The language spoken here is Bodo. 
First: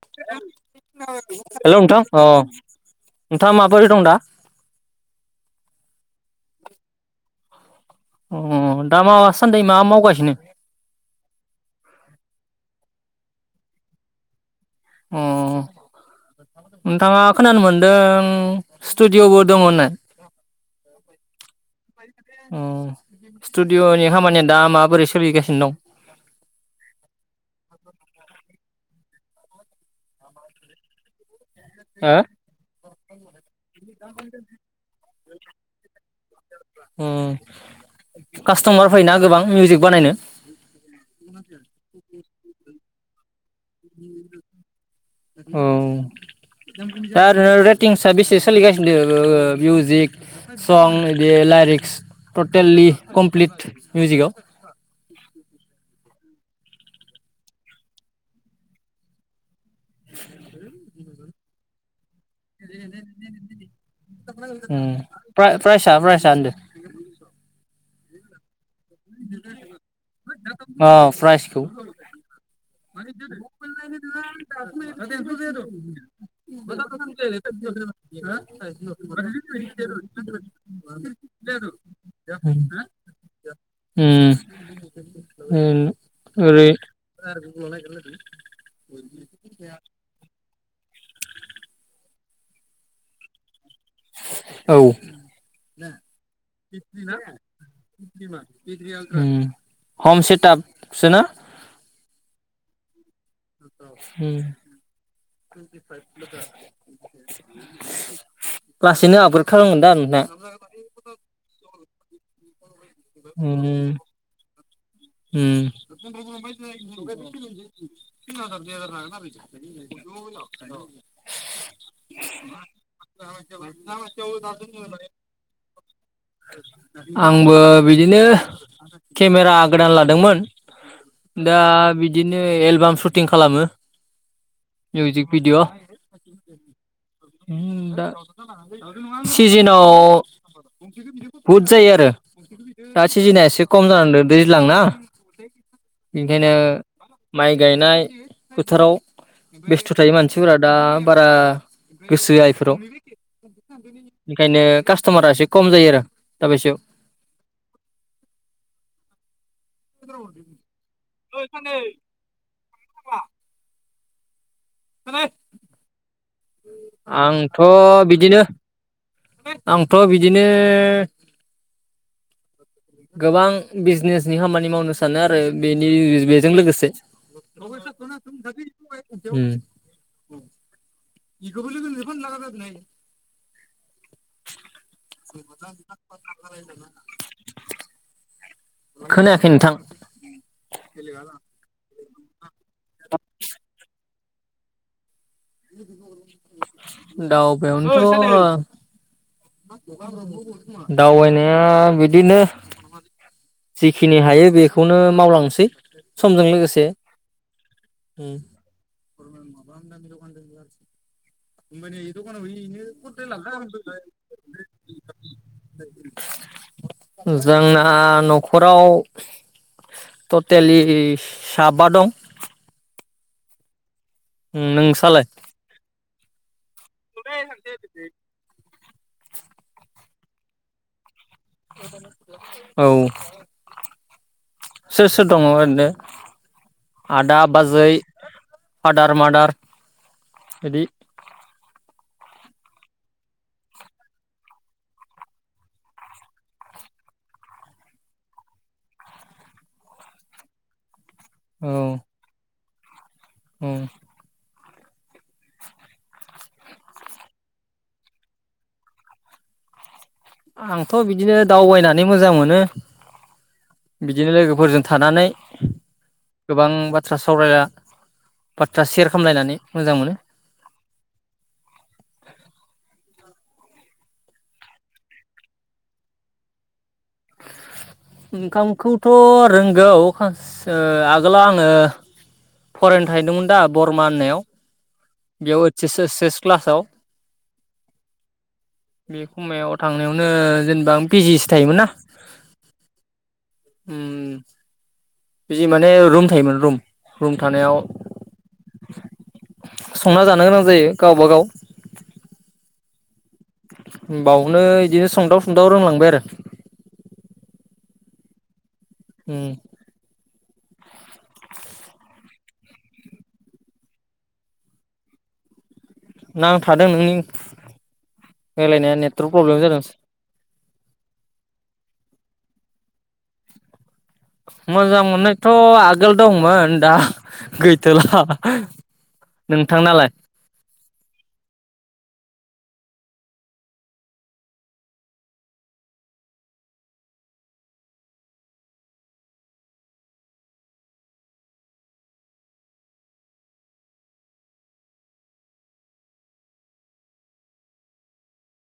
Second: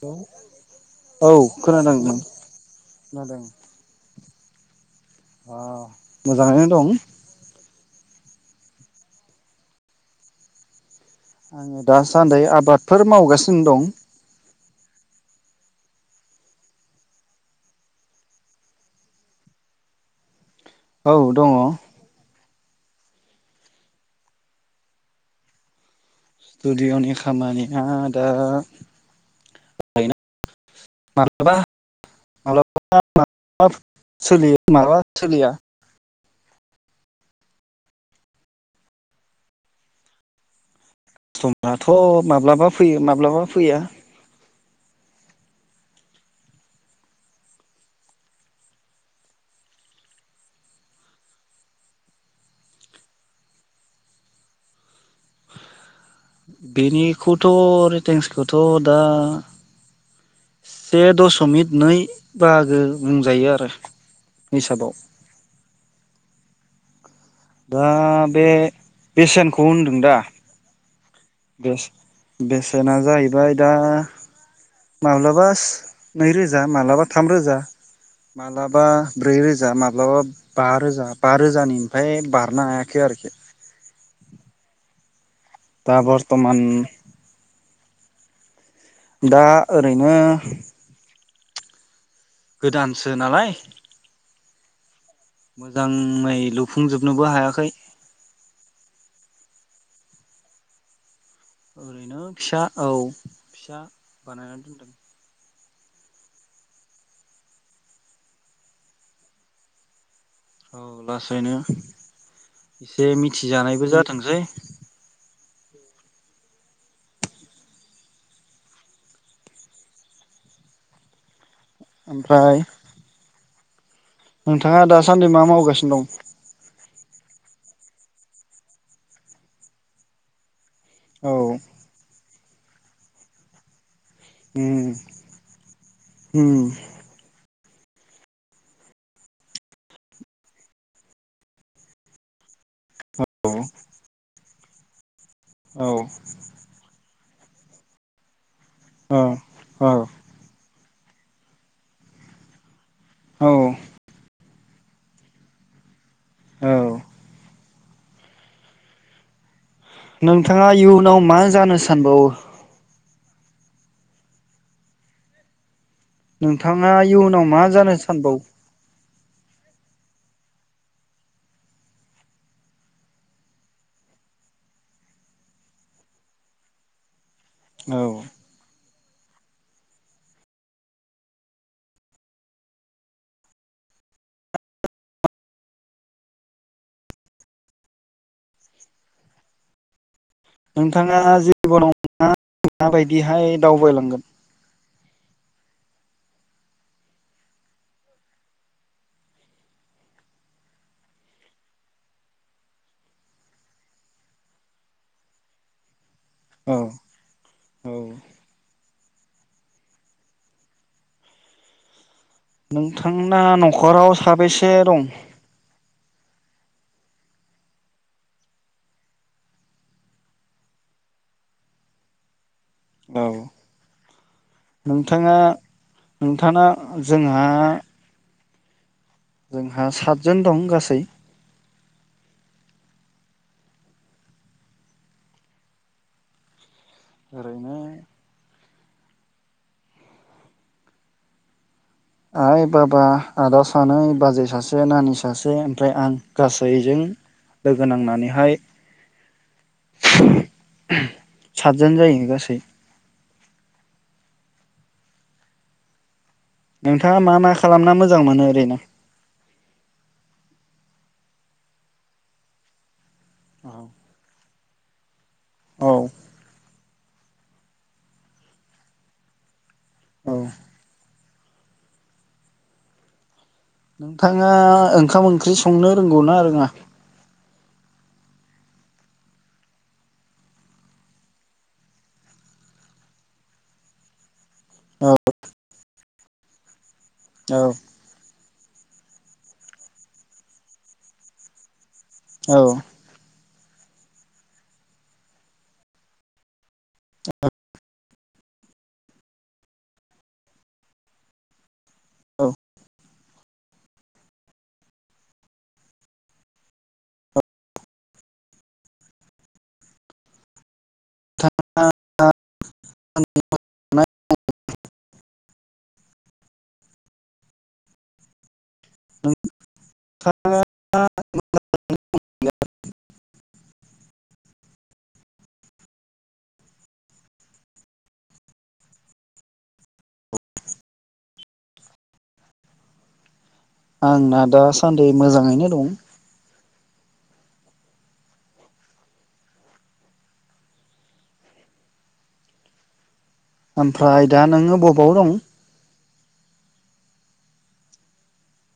औ हेलौ खोनादों नोंथां नों अ खोनादों नोंथाङा माबोरै दं दा? अ मोजाङैनो दं अ दा माबासान्दि मा मावगासिनो? आङो दासान्दै आबादफोर मावगासिनो दं। अ नोंथाङा खोनानो मोनदों स्टुडिअबो दङ नो? औ दङ [unintelligible] अ स्टुडिअनि खामानिया दा माबोरै सोलिगासिनो दं? स्टुडिअनि खामानिया दा [unintelligible] हाबा हो हेलौ। [unintelligible] ओ सोलियो माबा थोलिया अ कास्टमार फैयोना गोबां मिउजिक बानायनो? समाथ माब्लाबा फैयो माब्लाबा फैया [unintelligible] औ दा ओरैनो रेटिंस बेसे सोलिगासिनो ओ मिउजिक सं बिदि लारिक्स टटेलि कमप्लिट मिउजिकआव? बेनिखौथ रेटिंस खौथ दा से दशमिक नै बाहागो बुंजायो आरो ओम हिसाबाव प्राइसा प्राइसा होनदो। दा बे बेसेनखौ होनदों दा अ प्राइसखौ बेस-बेस माब्लाबा नैरोजा माब्लाबा थाम रोजा [unintelligible] माब्लाबा ब्रै रोजा माब्लाबा बा रोजा बा रोजानिफ्राय बारनो हायाखै आरोखि उम। उम दा बर्थमान ओरै [unintelligible] दा ओरैनो गोदानसो नालाय औ उम मोजाङै लुफुंजोबनोबो हायाखै हम सेटआप सोना? ओरैनो फिसा औ। फिसा उम बानायना दोनदों। लासैनो आपग्रेड खालामगोन दा नोंथां? औ लासैनो एसे उम मिथिजानायबो जाथोंसै। उम ओमफ्राय नोंथाङा दासान्दि मा मावगासिनो दं? आंबो बिदिनो केमेरा गोदान लादोंमोन। औ दा बिदिनो एलबाम सुटिं खालामो। उम मिउजिक उम उमदा सिजोनाव बहुद जायो आरो दा सिजेना एसे खम जानानै दं दै ज्लां ना। औ बिनिखायनो माइ गायनाय फोथाराव बेस्थ औ थायो मानसिफोरा दा बारा गोसो होआ इफोराव। औ ओंखायनो कास्टमारा एसे खम जायो आरो औ दाबायसायाव। नोंथाङा इयुनाव मा जानो सानबावो? [unintelligible] नोंथाङा इयुनाव आंथ' मा जानो बिदिनो सानबावो? आंथ' बिदिनो गोबां बिजनेजनि खामानि मावनो सानो आरो बेनि बेजों लोगोसे। औ [unintelligible] उम [inaudible] खोनायाखै नोंथां नोंथाङा जिबनाव [unintelligible] माबायदिहाय दावबायलांगोन? [unintelligible] दावबायनो ओ दावबायनाया बिदिनो जिखिनि हायो बेखौनो मावलांसै समजों औ लोगोसे [inaudible] नोंथांना नखराव साबेसे दं? जोंना नखराव टटेलि साबा दं। औ। उम नोंसालाय नोंथाङा जोंहा जोंहा सादजन दं गासै औ सोर सोर दङ ओरैनो? आदा ओरैनो बाजै। फादार मादार मादार इदि। आइ बाबा आदा सानै बाजै सासे नानि सासे ओमफ्राय आं गासैजों लोगो नांनानैहाय। सादजोन औ जायो गासै। औ। नोंथाङा मा मा खालामना मोजां मोनो ओरैनो? आंथ बिदिनो दावबायनानै मोजां मोनो। बिदिनो लोगो गोफोरजों थानानै। औ गोबां बाथ बाथ्रा सावरायला [unintelligible] बाथ्रा सेयार खालामलायनानै मोजां मोनो। औ नोंथाङा ओंखाम ओंख्रि संनो रोंगौ ना रोङा? ओंखामखौथ रोंगौ आगोलाव आङो फरायनो थाहैदोंमोन दा बरमा होननायाव। औ बेयाव [unintelligible] क्लासाव। औ बे खमायाव थांनायावनो जेनेबा आं बिजिसो थायोमोन ना। औ उम। बि माने रुम थायो रुम रुम थानायाव संना जानो गोनां जायो गावबागाव औ बावनो इदिनो संदाव सुंदाव रोंलांबाय आरो उम [unintelligible] नांथादों नोंनि रायलायनाया नेटवर्क प्रब्लेम जादों। [unintelligible] मोजां मोननायथ आगोल दंमोन दा गैथोला नोंथांनालाय? आंना दासान्दि मोजाङैनो दं। ओमफ्राय दा नोङो बबाव दं?